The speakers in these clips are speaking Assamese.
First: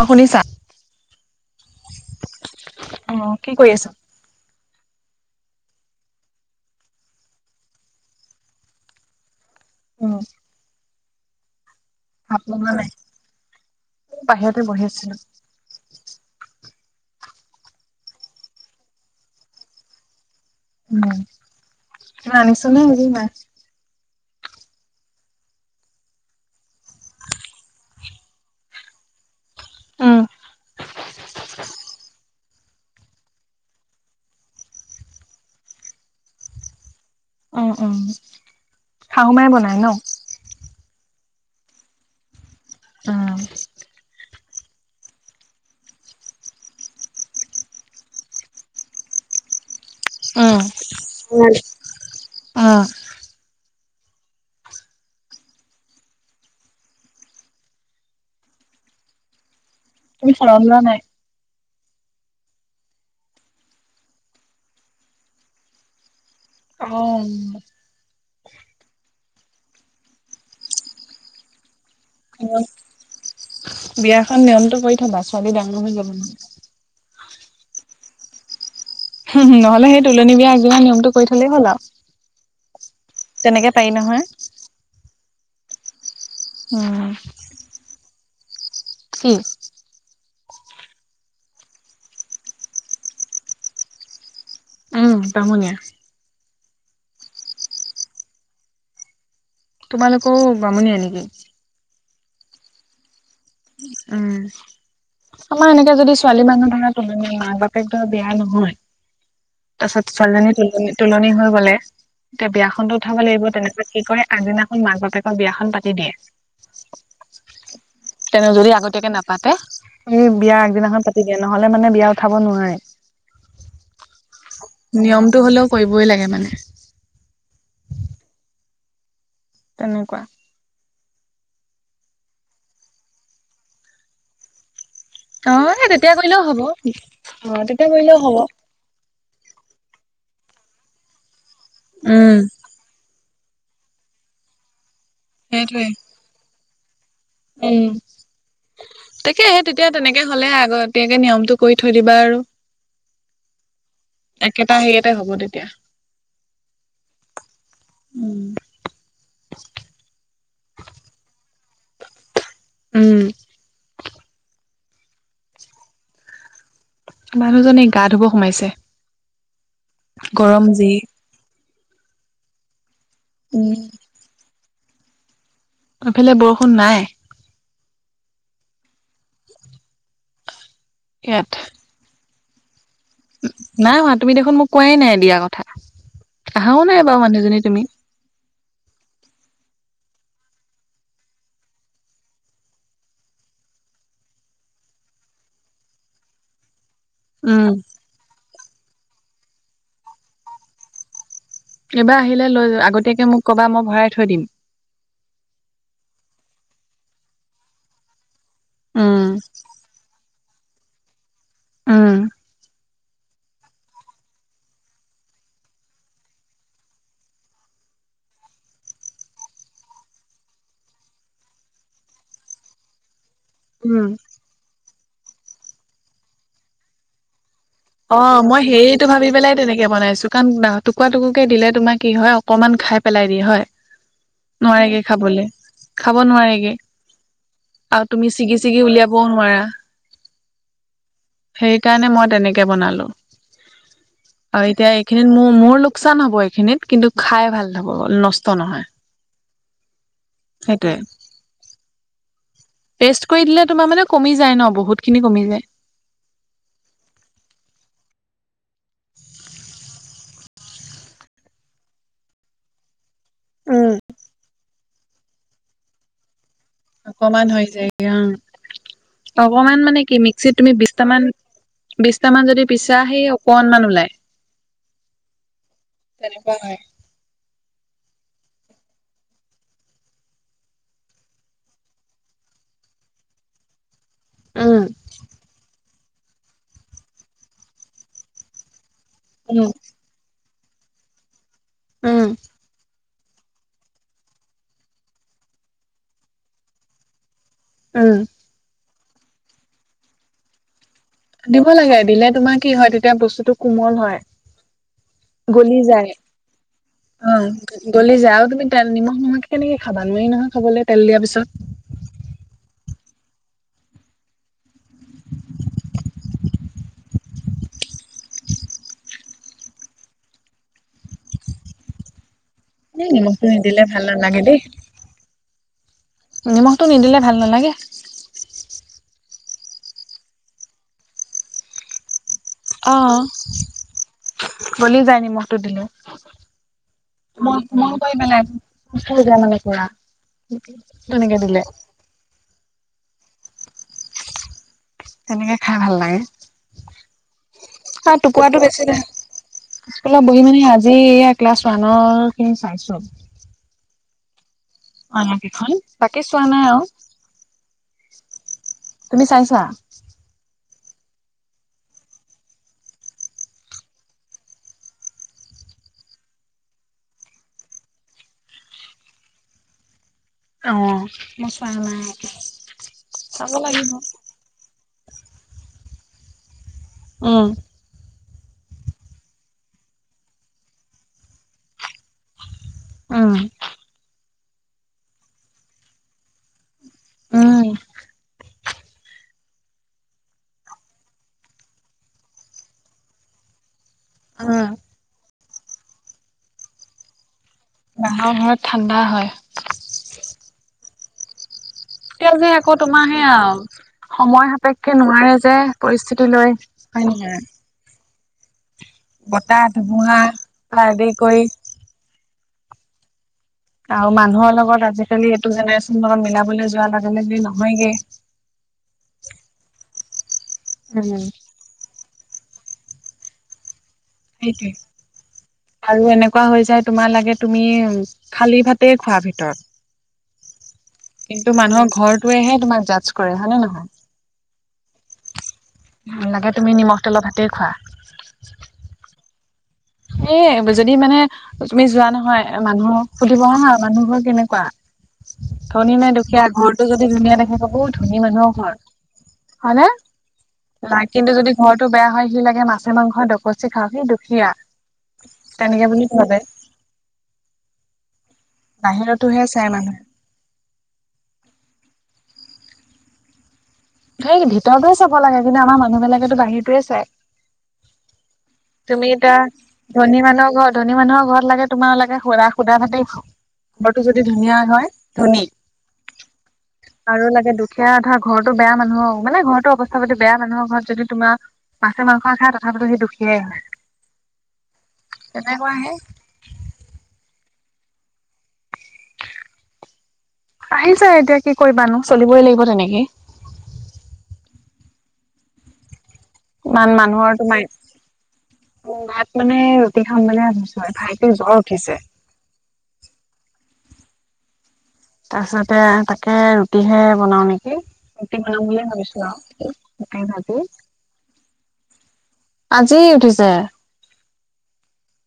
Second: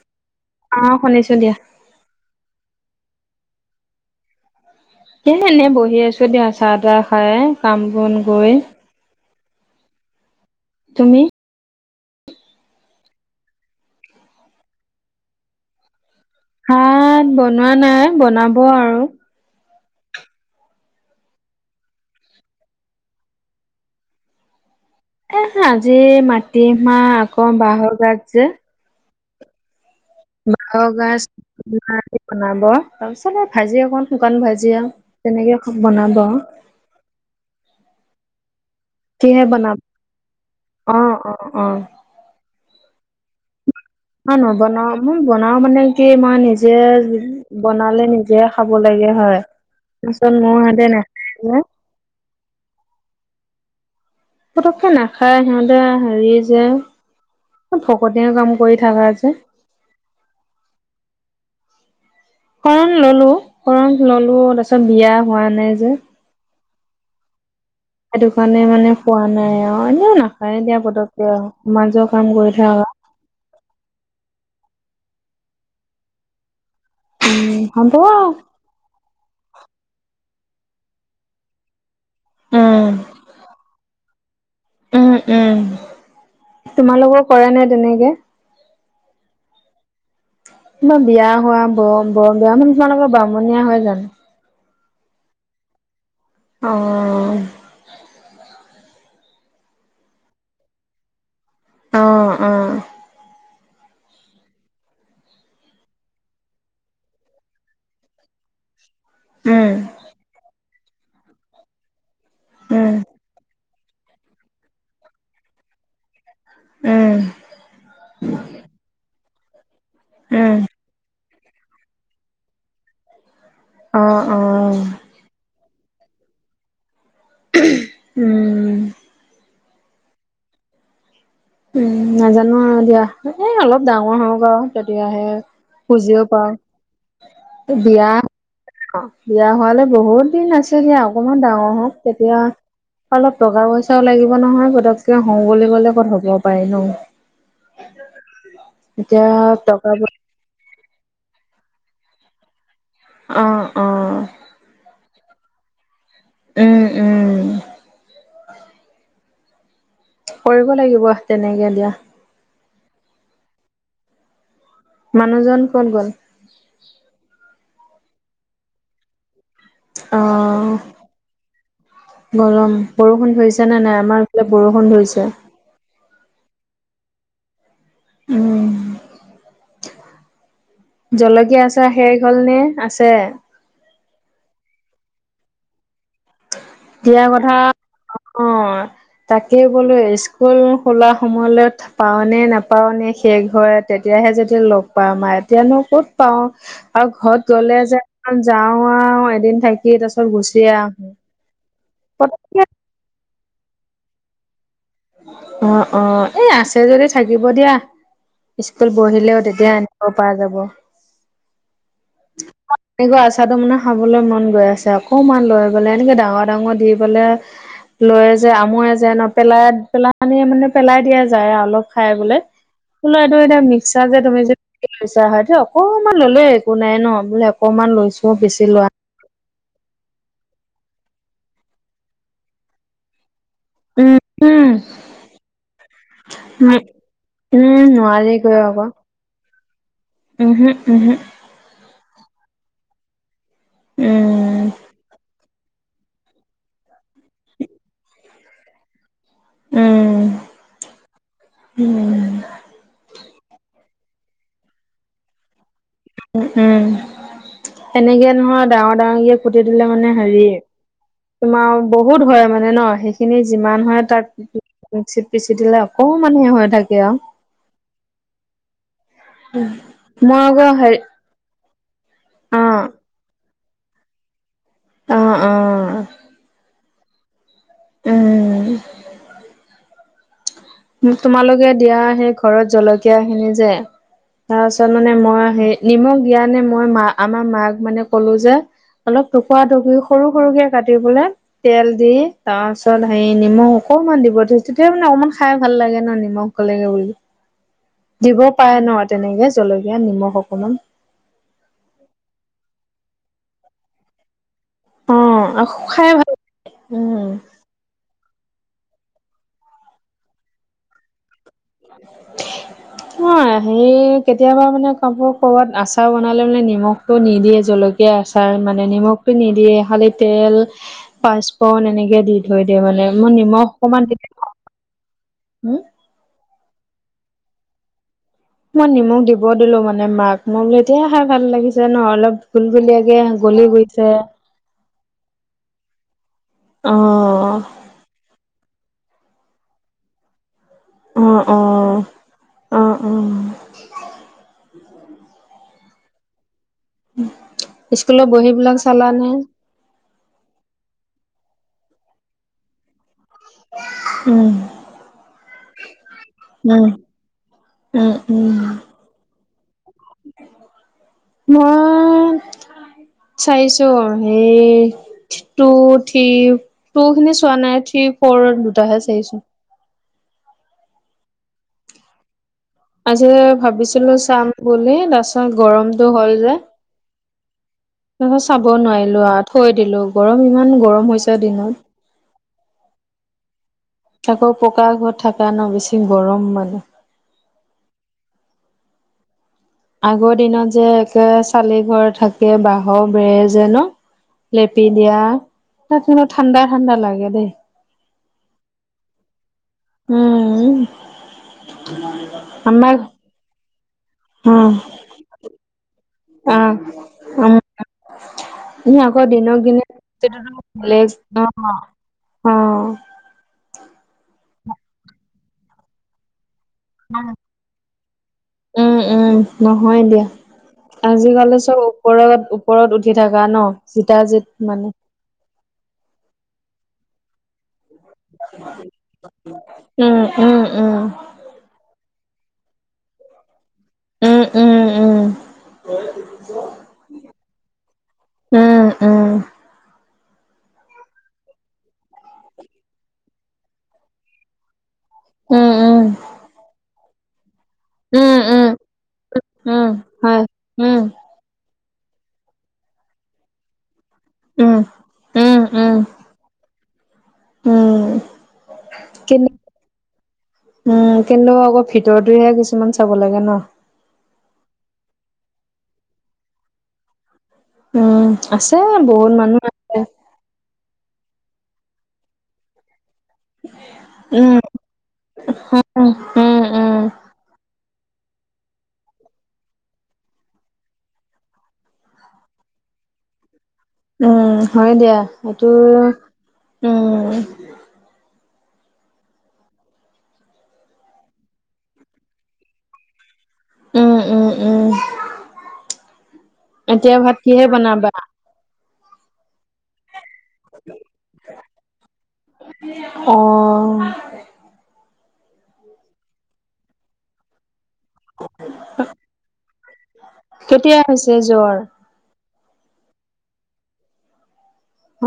অ' শুনিছা? অঁ শুনিছো দিয়া। অ' কি কৰি আছা? এ এনেই বহি আছো দিয়া, চাহ তাহ খাই কাম বন কৰি। অঁ। তুমি? ভাত বনোৱা নাই? বাহিৰতে বহি আছিলো। ভাত বনোৱা নাই, বনাব আৰু। উম মানিছু নে এহ আজি মাটি মাহ আকৌ বাঁহৰ গাজে। উম বাঁহৰ গাজ। বনাব তাৰপিছত আৰু ভাজি অকন শুকান ভাজি আৰু তেনেকে বনাব আৰু। অঁ অঁ। কিহে বনা অঁ অঁ অঁ। উম। মই নবনাও মই বনাও মানে কি মই নিজে বনালে নি যে খাব লাগোৱা হয়, পিছত মইও এতিয়া নাখাওঁ যে আহ। পতককে নাখায় সিহঁতে হেৰি যে ফকতিয়া কাম কৰি থাকা যে। তুমি শৰণ লোৱা নাই? শৰণ ল'লো শৰণ ললো তাৰপিছত বিয়া হোৱা নাই যে। অ'হ। সেইটো কাৰণে মানে হোৱা নাই আৰু এনেও নাখায়ে দিয়া পতককে সমাজৰ কাম কৰি থাকা বিয়াখন নিয়মটো কৰি থবা ছোৱালী ডাঙৰ হৈ যাব নহ'লে। উম হ'ব। নহলে সেই তুলনী বিয়া আগদিনা নিয়মটো কৰি থলেই হ'ল আৰু। উম তেনেকে পাৰি নহয়। উম উম, উম তোমালোকৰ কৰে নে তেনেকে? কি? তোমাৰ বিয়া হোৱা ব বৰ বিয়া মানে তোমাৰালোকৰ বামণীয়া হৈ জাম। উম! বামুনীয়া। [unintelligible] অঁ! [inaudible] তোমালোকও বামুণীয়া নেকি? [unintelligible] অঁ-অঁ! [inaudible] [inaudible] উম! আমাৰ এনেকা যদি ছোৱালী মানুহ ধৰা তুলনীয়া মাক-বাপেক ধৰা বিয়া নহয় [unintelligible] উম! [inaudible] [unintelligible] ত ছোৱালীজনী তোলনি-তোলনি হৈ গ'লে এতিয়া উম বিয়াখনতো উঠাব লাগিব। তেনেকুৱাত কি কৰে আগদিনাখন মাক-বাপেকৰ বিয়াখন পাতি দিয়ে। [inaudible] উম! [unintelligible] তেনে যদি আগতীয়াকে নাপাতে সেই বিয়া উম আগদিনাখন পাতি দিয়ে নহলে মানে বিয়া উঠাব নোৱাৰে। [inaudible] [inaudible] অঁ-অঁ! [unintelligible] নিয়মটো হ'লেও [unintelligible] কৰিবই লাগে মানে। [inaudible] [unintelligible] উম! উম! [unintelligible] তেনেকুৱা। [inaudible] উম! নাজানো আৰু দিয়া। এই অলপ ডাঙৰ হ‌ওক আৰু। [inaudible] তেতিয়াহে, অ' এই তেতিয়া বুজিও কৰিলেও হ'ব। অ' পাওঁ। তেতিয়া বিয়া কৰিলেও [unintelligible] হ'ব। [unintelligible] অ বিয়া হোৱালৈ বহুত দিন আছে দিয়া অকনমান ডাঙৰ হওক। উম, তেতিয়া অলপ টকা-পইচাও লাগিব নহয় পতককে হওঁ বুলি কলে ক'ত হ'ব পাৰি ন? [unintelligible] উম! এতিয়া তাকে সেই তেতিয়া টকা পই তেনেকে [inaudible] নহলে আগতিয়াকে নিয়মটো কৰি থৈ দিবা আৰু। [unintelligible] অঁ-অঁ! [inaudible] একেটা হেৰিয়াতে হব তেতিয়া। উম, উম। [inaudible] উম! কৰিব লাগিব তেনেকে দিয়া। [unintelligible] উম। [inaudible] মানুহজন ক'ত গ'ল? মানুহজন এই গা ধুব সোমাইছে। অঁ! গৰম যি। গৰম বৰষুণ ধৰিছে নে নাই? আমাৰ [inaudible] ফালে বৰষুণ ধৰিছে। এইফালে বৰষুণ নাই। উম-উম। [unintelligible] ইয়াত জলকীয়া আচাৰ শেষ হ'ল নে আছে? [unintelligible] নাই হোৱা। তুমি দেখোন মোক কোৱাই নাই দিয়া কথা? [unintelligible] আহাও নাই বাৰু দিয়া কথা মানুহজনী তুমি [inaudible] অঁ! তাকেই বোলো স্কুল খোলা সময়লৈ পাওঁ নে নাপাওঁ নে শেষ হয় তেতিয়াহে যেতিয়া লগ পাম আউ এতিয়ানো কত পাওঁ? [unintelligible] আৰু ঘৰত উম গ'লে যে যাওঁ আৰু এদিন থাকি তাৰ পিছত গুচি আহোঁ। [unintelligible] এইবাৰ আহিলে লৈ [unintelligible] আগতীয়াকে মোক ক'বা মই ভৰাই থৈ দিম। অঁ-অঁ! এই আছে যদি থাকিব দিয়া স্কুল উম বহিলেও তেতিয়া [unintelligible] ঘৰৰ পাই যাব। [unintelligible] উম। [inaudible] এনেকুৱা আচাৰটো মানে খাবলৈ মন গৈ আছে। অকণমান লৈ পেলাই, এনেকে ডাঙৰ-ডাঙৰ দি পেলাই [unintelligible] লয় যে, আমোৱে যে, নপেলাই [unintelligible] পেলানি মানে পেলাই দিয়া যায় অলপ খাই বোলে, বোলে এইটো এতিয়া উম। মিক্সাৰ যে তুমি যে, এইটো নিচা হয় ত অকমান ললে একো নাই ন বোলে। অকমান লৈছো অঁ' মই বেছি লোৱা সেই- টো ভাবি পেলাই তেনেকে বনাইছো কাৰণ টুকুৰা টুকুকে দিলে তোমাৰ কি হয় অকমান খাই পেলাই দিয়ে হয়। উম উম নোৱগে খাবলৈ খাব উম নোৱাৰেগে। উম আৰু তুমি নোৱাৰি ছিগি ছিগি উলিয়াবও নোৱাৰা। উমহু উমহু। সেই কাৰণে মই তেনেকে বনালো উম আৰু এতিয়া এইখিনিত মোৰ মোৰনো- লোকচান হ'ব এইখিনিত কিন্তু খাই ভাল হ'ব নষ্ট নহয়। উম সেইটোৱে। উম উম টেষ্ট কৰি দিলে তোমাৰ মানে কমি যায় ন বহুত খিনি কমি যায়। উ উম এনেকে নহয় ডাঙৰ ডাঙৰ কুটি দিলে মানে হেৰি, তোমাৰ বহুত হয় মানে ন সেইখিনি যিমান উম। হয় তাক- মিক্সিত পিচি দিলে অকমানহে হয় থাকে। আৰু অকমান হৈ যায় অ অকমান মানে কি মই মিক্সিত আকৌ তুমি হেৰি বিশটামান- বিশটামান অ যদি পিছা সি অকমান ওলায়। অঁ অঁ, তেনেকোৱা হয়। উম। মোক তোমালোকে দিয়া সেই ঘৰত জলকীয়া খিনি যে- উম, তাৰপাছত মানে মই সেই নিমখ দিয়ানে মই মা আমাৰ মাক মানে কলো যে- অলপ টুকুৱৰা উম, টুকু সৰু সৰুকে কাটি বলে তেল দি উম। তাৱাৰ চলাই- হেৰি নিমখ অকমান দিব তেতিয়া মানে অকমান খাই ভাল লাগে ন নিমখ গলেকে বুলি। উম। দিব পাৰে ন তেনেকে জলকীয়াত নিমখ অকণমান। দিব লাগে দিলে তোমাৰ কি হয় তেতিয়া বস্তুটো কোমল হয়। অ গলি খাই যায়। ভাল উম অঁ' গলি যায় আৰু তুমি তেল নিমখ নিমখে কেনেকে খাবা নোৱাৰি নহয় খাবলৈ তেল দিয়াৰ পিছত। [unintelligible] অ হে কেতিয়াবা মানে কব কৰবাত আচাৰ বনালে মানে নিমখ- টো নিদিয়ে জলকীয়া আচাৰ মানে নিমখটো নিদিয়ে খালি তেল- পাঁচপন এনেকে দি থৈ দিয়ে মানে এই মোৰ নিমখটো নিমখ নিদিলে ভাল অকমান দি নালাগে দেই, হম। নিমখটো নিদিলে ভাল নালাগে। মই নিমখ দিব দিলো মানে মাক, মই বোলো এতিয়াই খাই ভাল লাগিছে ন অলপ। গুল গুলীয়াকে অঁ' গলি গৈছে গলি যায় নিমখতটো দিলে। অ কোমল কোমল কৰি পেলাই, পৰি যায় মানে পুৰা। সেইটোৱে। অ', অ', অ', অ'। তেনেকে খাই ভাল লাগে। স্কুলৰ বহী বিলাক চালা নে? স্কুলৰ বহি মানে আজি, এইয়া ক্লাছ ওৱানৰ খিনি চাইছো। উম। অনা কেইখন, তাকে চোৱা নাই আৰু। উম উম উম। তুমি চাইছা? মই চাইছো সেই টু থ্ৰী টু খিনি চোৱা নাই থ্ৰী ফ'ৰ দুটাহে চাইছো অহ মই চোৱা নাই আজি চাব লাগিব ভাবিছিলোঁ চাম বুলি, তাৰপিছত গৰমতটো হ'ল যে। উম'। তাপিছত চাব নোৱাৰিলো আৰু থৈ দিলো। গৰম ইমান, গৰম হৈছে দিনত। উম। তাকৌ পকা ঘৰত থাকা ন, বেছি গৰম মানে। উম। আগৰ দিনত যে একে চালি ঘৰ থাকে, বাঁহৰ বেৰ যে ন। উম। লেপি দিয়া তাত কিন্তু ঠাণ্ডা, ঠাণ্ডা লাগে দেই। বাঁহৰ ঘৰত ঠাণ্ডা হয়। উম উম তোমা এতিয়া যে আকৌ তোমাৰ সেয়া আও সময় উম সাপেক্ষে নোৱাৰে যে, পৰিস্থিতি লৈ হয় নেকি আৰু এনে আকৌ দিনক দিনে, ধুমুহা সেইটো পৰা ভালে আদি কৰি হৈছে ন। অহ আৰু মানুহৰ লগত আজিকালি এইটো জেনেৰেশ্যনৰ লগত মিলাবলে যোৱাৰ লগে লগে নহয়গে। উম, উম নহয় দিয়া, উম, আজিকালি চব ও ওপৰত, ওপৰত উঠি থাকা ন, জিতা সেইটোৱে। জিত মানে। আৰু এনেকুৱা হৈ যায়, তোমাৰ লাগে তুমি- খালি ভাতে খোৱা উম ভিতৰত। উম উম কিন্তু মানুহৰ ঘৰটোৱেহে তোমাক জাৰ্জ কৰে, হয় নে উম উম নহয়। লাগে তুমি নিমখ তেলৰ ভাতেই খোৱা। উম, উম। এই যদি মানে তুমি যোৱা নহয়, মানুহক সুধিব হা মানুহবোৰ কেনেকুৱা। উম ধনী নে দুখীয়া, ঘৰটো যদি ধুনীয়া দেখে বহুত উম ধনী উম উম মানুহৰ উম ঘৰ উম হয়নে, হয় উম নাই কিন্তু যদি ঘৰটো বেয়া হয়, সি লাগে মাছে-মাংসয়ে দকচি খাওঁক, সি দুখীয়া। উম। উম তেনেকে উম বুলি ভাৱে, উম বাহিৰতোহে কিন্তু চাই মানুহে। উম, কিন্তু আকৌ ভিতৰটোহে কিছুমান চাব লাগে ন। সেই ভিতৰটোৱে চাব লাগে, কিন্তু আমাৰ মানুহ বিলাকেটো বাহিৰটোৱে চাই। উম আছে তুমি বহুত এতিয়া মানুহ আ ধনী মানুহৰ ঘৰ, ধনী মানুহৰ ঘৰত লাগে তোমাৰ লাগে সোধা সোধা ভাতেই খাওঁক ঘৰটো যদি ধুনীয়া উম হয়, ধনী। উম উম উম আৰু লাগে দুখীয়া এটা ঘৰটো বেয়া মানুহৰ মানে, ঘৰটোৰ অৱস্থা পাতি বেয়া মানুহৰ ঘৰত যদি তোমাৰ মাছে-মাংসই খাই তথাপিতো সি দুখীয়াই উম হয় দিয়া, এইটো তেনেকুৱা হে উম। আহি যায় এতিয়া কি কৰিবানো চলিবই লাগিব তেনেকে উম উম উম ইমান এতিয়া মানুহৰ ভাত তোমাৰ কিহে বনাবা ভাত মানে ৰুটি খাম মানে ভাবিছোঁ আৰু ভাইটিৰ জ্বৰ উঠিছে ৰুটি এখন অহ আচলতে তাকে ৰুটিহে বনাও নেকি ম ম মল ভছ কেতিয়া হৈছে জ্বৰ [inaudible] আজি উঠিছে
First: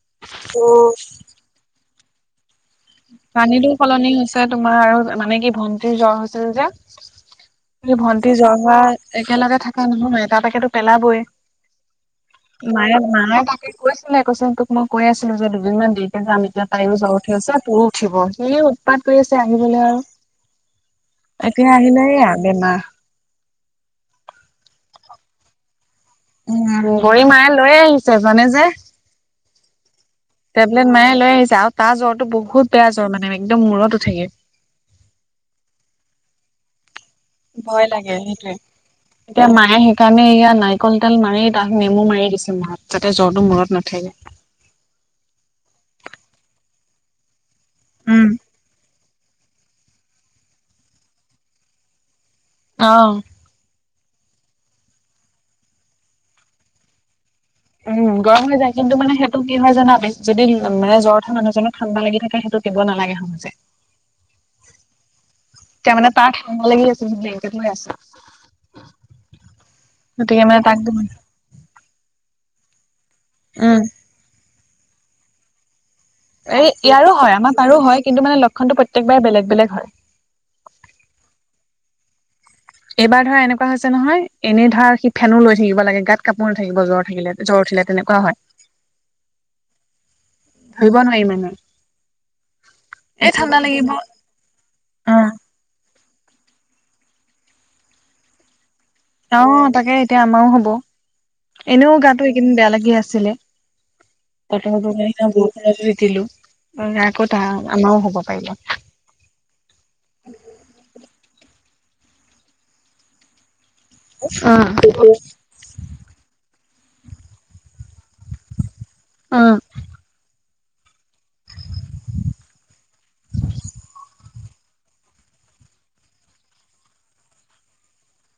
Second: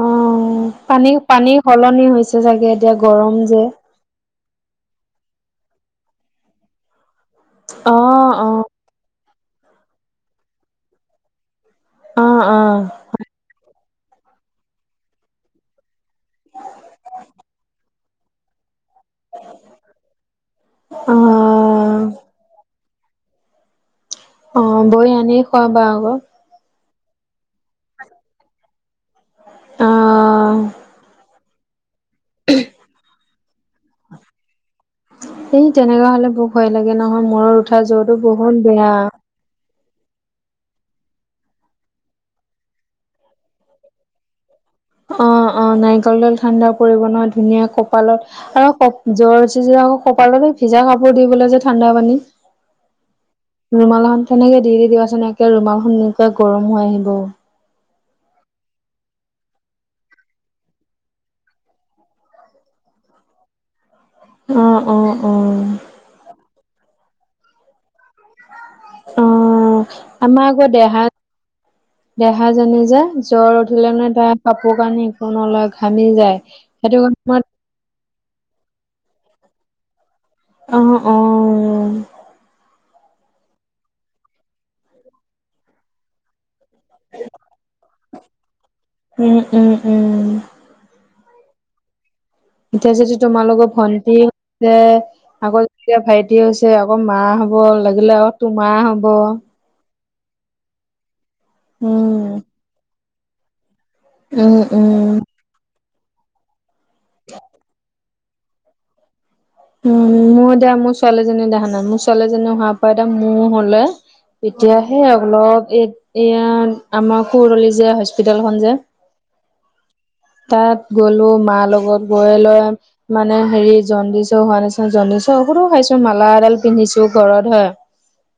অ ত' পানী পানী সলনি হৈছে চাগে এতিয়া গৰম যে পানীতো সলনি হৈছে, তোমাৰ আৰু মানে কি ভন্টিৰ জ্বৰ হৈছিল যে। অ ভন্টি অ জ্বৰ হোৱা একেলগে থাকা নহয়, এটা এটাকে টো পেলাবই। অ অ মায়ে মায়ে তাকে কৈছিলে কৈচোন তোক মই কৈ আছিলো যে দুদিনমান দেৰিকে যাম এতিয়া তাইও জ্বৰ উঠি আছে তোৰো উঠিব সেই উৎপাত কৰি আছে আহিবলৈ আৰু অ একে আহিলে অহা বেমাৰ অ বৈ আনি খোৱা বা আক উ গৰী মায়ে লৈয়ে আহিছে জানে যে অ টেবলেট মায়ে লৈ আহিছে আৰু তাৰ জ্বৰটো বহুত বেয়া জ্বৰ মানে একদম মূৰত উঠেগে এই তেনেকা হলে বৰ ভয় লাগে নহয় মূৰত উঠা ভয় লাগে জ্বৰতো সেইটোৱে বহুত বেয়া এতিয়া মায়ে সেইকাৰণে এইয়া নাৰিকল তেল মাৰি তাক নেমু মাৰি দিছে মূৰত যাতে জ্বৰটো মূৰত নুঠেগে অ অ নাৰিকলতেল ঠাণ্ডা পৰিব নহয় ধুনীয়া উম কপালত আৰু জ্বৰ উঠি যায় আকৌ কপালতে ভিজা কাপোৰ দিবলৈ যে ঠাণ্ডা পানী অ ৰুমালখন তেনেকে দি দি দিবাচোন একে ৰুমালখন নিজে গৰম হৈ আহিব উম গৰম হৈ যায় কিন্তু মানে সেইটো কি হয় জানা যদি মান জ্বৰ উঠা মানুহজনক ঠাণ্ডা লাগি থাকে সেইটো দিব নালাগে সহজে অ অ তাৰ মানে তাত ঠাণ্ডা লাগি আছে ব্লেংকেত ত লৈ আছা অ গতিকে আমাৰ মানে আকৌ তাক দিব দেহা দেহাজনে যে জ্বৰ উম উঠিলে মানে তাৰ কাপোৰ কানি একো নলয় ঘামি যায় এই সেইটো ইয়াৰো হয় সময়ত আমাৰ তাৰো হয় কিন্তু মানে লক্ষণটো প্ৰত্যেকবাৰে বেলেগ বেলেগ হয় অঁ অঁ এবাৰ ধৰা এনেকুৱা হৈছে নহয় এনেই ধৰা সি ফেনো লৈ থাকিব লাগে গাত কাপোৰ নাথাকিব জ্বৰ থাকিলে জ্বৰ উঠিলে তেনেকুৱা হয় উম উম উম উম ধৰিব নোৱাৰি মানে এতিয়া যদি এই তোমাৰ ঠাণ্ডা লোকৰ লাগিব ভন্টিযে অ আগত এতিয়া ভাইটি হৈছে আকৌ মা হব লাগিলে আকৌ তোমাৰ হব অ তাকে এতিয়া আমাৰো হব এনেও গাটো উম। এইকেইদিন বেয়া লাগি আছিলে উম তত উম বু লো [inaudible] আকৌ তা আমাৰও হব পাৰিলে উ মোৰ এতিয়া মোৰ ছোৱালীজনী দেখা নাই মোৰ ছোৱালীজনী হোৱাৰ পৰা এতিয়া মোৰ হলে এতিয়া উম, সে অলপ এই এয়া আমাৰ কুৰদলি যে হস্পিতেল খন যে অ তাত গ'লো মাৰ লগত গৈ লৈ মানে হেৰি জণ্ডিচ হোৱা নাছিল জণ্ডিচৰ দৰপো খাইছো মালা এডাল পিন্ধিছো ঘৰত হয়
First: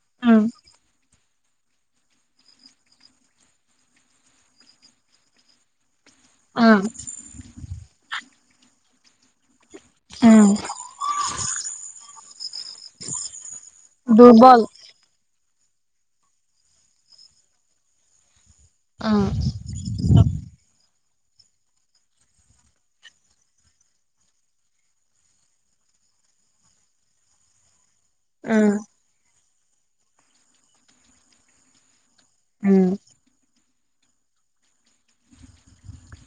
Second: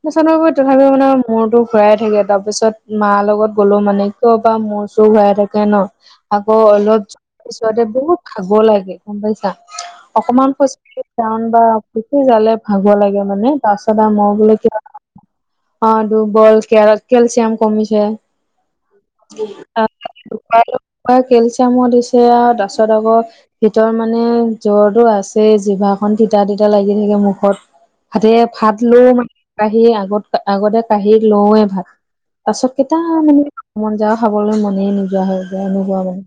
নচান উম, তথাপিও মানে মূৰতো ঘূৰাই থাকে তাৰপিছত মাৰ লগত গলো মানে আগৰপৰা মূৰ চুৰ ঘূৰাই থাকে ন আগৰ অলপ ওচৰতে বহুত খাব লাগে গম পাইছা উম, অকমান পইচা টাউন বা যটো যালে ভাগৰ লাগে মানে তাৰ পাছত আৰু মই বোলে দুৰ্বল ক অ ডুবল কে কেলচিয়াম কমিছে উম। কেলছিয়ামো দিছে আৰু তাৰ পাছত আকৌ ভিতৰত মানে জ্বৰটো আছেই। জিভাখন তিতা তিতা লাগি থাকে মুখত, ভাতে উম, ভাত লৈও মা কাঢ়িয়ে আগত আগতে কাঁহিত লওঁৱে ভাত। পাছত উম। কেইটা মানে মন যোৱা খাবলৈ মনে নোযোৱা হয় যায় এনেকুৱা মানে।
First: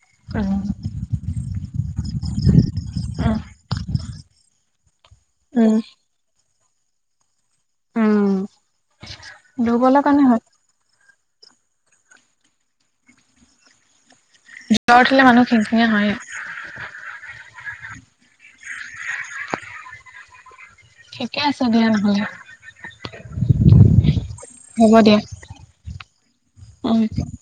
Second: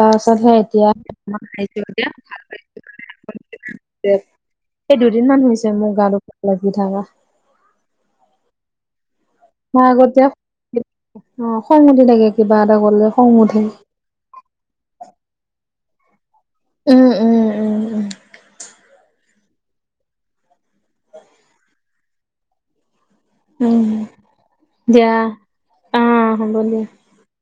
তাৰপাছত সে উম। এতিয়া এই দুদিন মান হৈছে উম, মোৰ গা দুখ লাগি থকা। উম, মই দুৰ্বলৰ আগতে, কাৰণে হয়। অ খং উঠি থাকে কিবা এটা ক'লে খং উঠে। জ্বৰ উঠিলে মানুহ খিং খিঙীয়া হয়য়ে। উম উম উম উম। ঠিকে আছে দিয়া নহ'লে। উম, দিয়া, অ হ'ব দিয়া। [unintelligible]